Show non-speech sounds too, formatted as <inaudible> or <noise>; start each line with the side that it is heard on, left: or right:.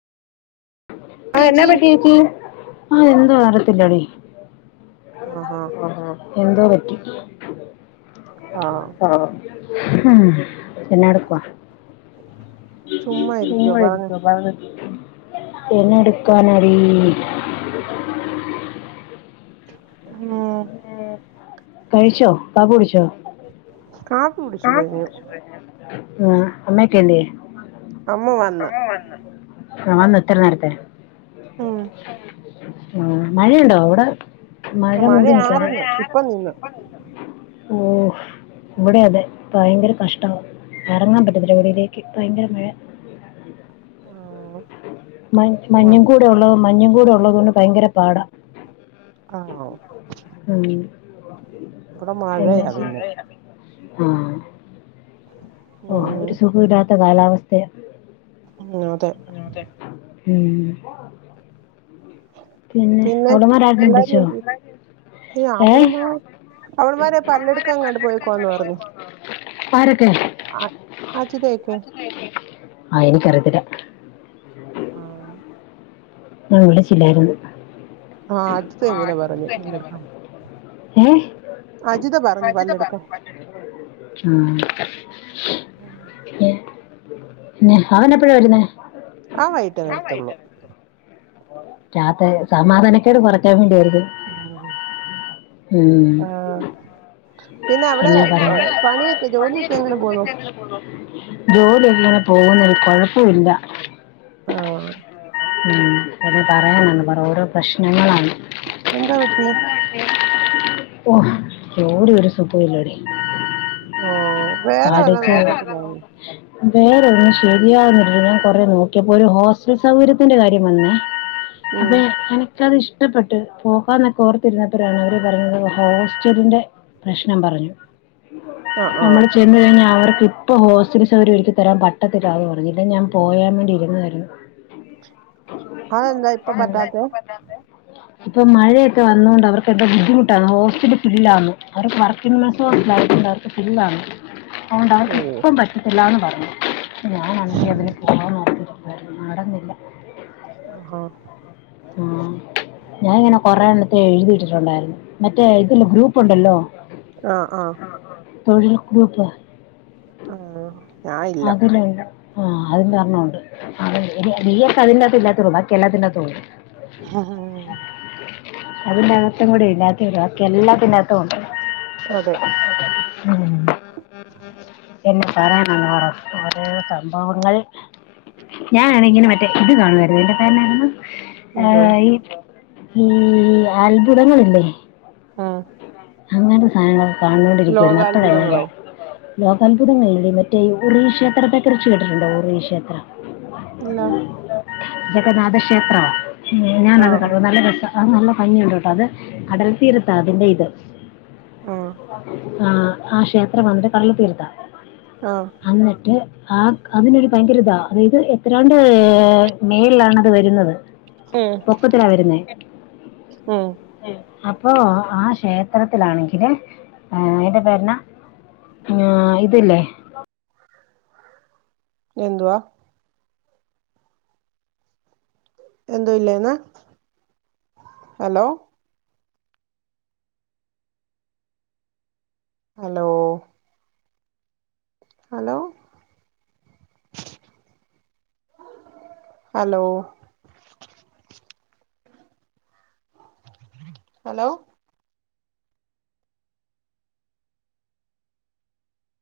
left: ആ എന്നാ പറ്റി ചേച്ചി ആ എന്തോ അറിയത്തില്ലെടീ
right: ആഹാ
left: ആഹ് എന്തോ പറ്റി ആഹ് ഉം എന്നാടുക്കുവാ
right: ചുമ്മാ ഇരിക്കുവ പറഞ്ഞോ
left: ചുമ്മായിരിക്കുവാ <unintelligible> എന്നാ എടുക്കാൻ ആടി
right: ഇമ്മോ
left: കഴിച്ചോ കാപ്പി കുടിച്ചോ
right: കാപ്പി കുടിച്ചു
left: ആ
right: കഴിഞ്ഞു
left: അമ്മക്കെന്ത്യേ
right: അമ്മ വന്ന്
left: ആ ന്ന് ഇത്രനേരത്തെ
right: ഉം
left: ആ മഴയുണ്ടോ അവിടെ മഴ മൂടി നക്കാറ മഴ
right: മഴയാരുന്നു
left: ആയിര്ന്ന്
right: ഇപ്പം നിന്ന്
left: <unintelligible> ഓ ഇവിടെ അതെ ഭയങ്കര കഷ്ടമാ എ റങ്ങാൻ പറ്റതില്ല ഇവിടിയിലേക്ക് ഭയങ്കര മഴ <inaudible>
right: ആഹ് മ
left: മഞ്ഞും കൂടെ ഉള്ളത മഞ്ഞും കൂടെ ഉള്ളതൊണ്ട് ഭയങ്കര പാടാ
right: ആഹ്
left: ഉം
right: ഇവിടെ മഴയാ പിന്നെ
left: ആഹ ഓ
right: ഉം
left: ഒരു സുഖമില്ലാത്ത കാലാവസ്ഥയാ
right: ഉ അതെ
left: ഉ പിന്നെ അവവിടെമാര ആരും
right: എല്ലാരും
left: വിളിച്ചോ
right: എന്തിയെ ഏഹ് അവള്മാ അവള്മാരെ പല്ലെടുക്കാങ്ങാണ്ട്
left: <unintelligible> ആര്
right: അ അച്തക്കേ
left: ആയിന കരുതില്ല
right: ആഹ
left: ആ വിളിച്ചില്ലായിരുന്നു
right: ആ അജിത ഇങ്ങനെ പറഞ്ഞു
left: ഏ
right: അജിത പറഞ്ഞു
left: അജിത പറ?
right: പല്ലെടുക്കാൻ
left: <unintelligible> ഏ പിന്നെ അവൻ എപ്പഴാ വരുന്ന
right: ആ വൈകിട്ടെ വരത്തുള്ളൂ
left: ചത്ത സമാധാനക്കട് ക്കൊറക്കാൻ വേണ്ടിയായിരുന്നു
right: ഉ
left: ഉം.
right: ആഹ പിന്നെ അവിടെ
left: എന്നാ പറയാ
right: പണിയൊക്കെ ജോലിയൊക്കെ എങ്ങനെ പോന്നു
left: ജോലിയൊക്കെ ഇങ്ങനെ പോകുന്നു കൊഴപ്പവില്ല
right: ആഹ
left: ആ പറയാനുണ്ട് ഓരോ പ്രേശ്നങ്ങളാണ്
right: എന്താ വെട്ടി?
left: ഓ ജോലി ഒരു സുഖമില്ലെടി
right: ഓ
left: <unintelligible>
right: വേറെ വല്ല
left: പഠിച്ച
right: നോക്കത്തില്ലായിരുന്നു
left: വേറെ ഒന്നന്ന് ശരിയാവില്ല ഞാൻ കൊറെ നോക്കിയപ്പോൊ ഒരു ഹോസ്റ്റൽ സൗകര്യത്തിന്റെ കാര്യം വന്നേ
right: ഉം
left: അതെ എന എനിക്കത് ഇഷ്ടപ്പെട്ട് പോകാന്നൊക്കെ ഓർത്തിരുന്നപ്പോരാണ് അവർ പറഞ്ഞത് ഹോസ്റ്റലിന്റെ പ്രശ്നം പറഞ്ഞു
right: ആഹ് ആഹ്
left: നമ്മള് ചെയതു കഴിഞ്ഞാൽ അവർക്ക് ഇപ്പൊ ഹോസ്റ്റിന സൗകര്യം എനിക്ക് തരാൻ പറ്റത്തില്ലാെന്ന് പറഞ്ഞുല്ല ഞാൻ പോയാൻ വേണ്ടി ഇരുന്നായിരുന്നു
right: അതെന്താ ഇപ്പൊ പറ്റാത്തെ
left: വന്തക്കന്നത്തെ <unintelligible> ഇപ്പൊ മഴയൊക്കെ വന്നകൊണ്ട് അവർക്കെന്തോ ബുദ്ധിമുട്ടാണ് ഹോസ്റ്റല ഫില്ലാന്ന് അവർക്ക് വർ
right: ഓ
left: അതുകൊണ്ടവർക്ക് ഇപ്പം പറ്റത്തില്ലാന്ന് പറഞ്ഞു ഞാൻ ആണെങ്കിൽ അതിന് പോകണോന്ന് കരുതിയതാ നടന്നില്ല
right: ആഹ
left: ആഹ ഞാാനിങ്ങനെ കൊറെ എണ്ണത്തെ എഴുതിയിട്ടിട്ടുണ്ടായിരുന്നു മറ്റേ ഇതില്ലാം ഗ്രൂപ്പ് ഉണ്ടല്ലോ?
right: ആഹ് ആഹ
left: തൊഴിൽ ഗ്രൂപ്പ്‌
right: ആഹ ഞാന ഇല്ല
left: ആഹ അതിലൊരെണ്ണം ഉണ്ട്. നീയൊക്കെ അതിനകത്തു ഇല്ലാത്ത ഉള്ളു ബാക്കി എല്ലാത്തിലുമുണ്ട്.
right: ആഹ്ഹ
left: അതിന്റെ അകത്തും കൂടി ഇല്ലാത്തെ ബാക്കി എല്ലാത്തിനകത്തും ഉണ്ട്
right: അതെ
left: ഉ <inaudible> പിന്നെ പറയാനാണ് പറ ഒരോ സംഭവങ്ങൾ. ഞാനാണ് ഇങ്ങനെ മറ്റേ ഇത് കാണുമായിരുന്നു. <unintelligible> ആ
right: എന്തോ
left: ഈ മ്മ് അത്ഭുതങ്ങളല്ലേ?
right: ആഹ്.
left: അങ്ങനെ സാധനങ്ങളൊക്കെ കാണോണ്ടിരികാരുന്നു അപ്പഴാ ഇങ്ങനെ.
right: ലോകാത്ഭുതങ്ങളോ
left: ലോകാത്ഭുതങ്ങളില് നിന്ന് മറ്റേ ഉറവി ക്ഷേത്രത്തെ കുറിച്ച് കേട്ടിട്ടുണ്ടോ ഉറവി ക്ഷേത്ര.
right: ഇല്ല
left: ജഗന്നാഥക്ഷേത്രവാ. ഞാന് അത്
right: ആഹ്
left: കണ്ടു നല്ല രസ ആ നല്ല ഭംഗിയുണ്ട് കേട്ടോ അത് കടൽ തീരത്താ അതിന്റെ ഇത്.
right: ആഹ്
left: ആഹ് ആ ക്ഷേത്രം വന്നിട്ട് കടൽ തീരാത്ത.
right: ആഹ്
left: അന്ന്ട്ട്. ആ അതിനൊരു ഭയങ്കര ഇതാ അതായത് എത്രാണ്ട് മേൾ ആണത് വരുന്നത്.
right: ഉം
left: പൊക്കത്തിലാ വരുന്നേ
right: ഉം
left: അപ്പൊ ആ ക്ഷേത്ര. ഇത്തരത്തിലാണെങ്കിൽ എന്റെറ ബര്ണ ആ ഇതില്ലേ.
right: എന്തുവാ. എന്തോ ഇല്ലേന്ന് hello. Hello. Hello. Hello. Hello.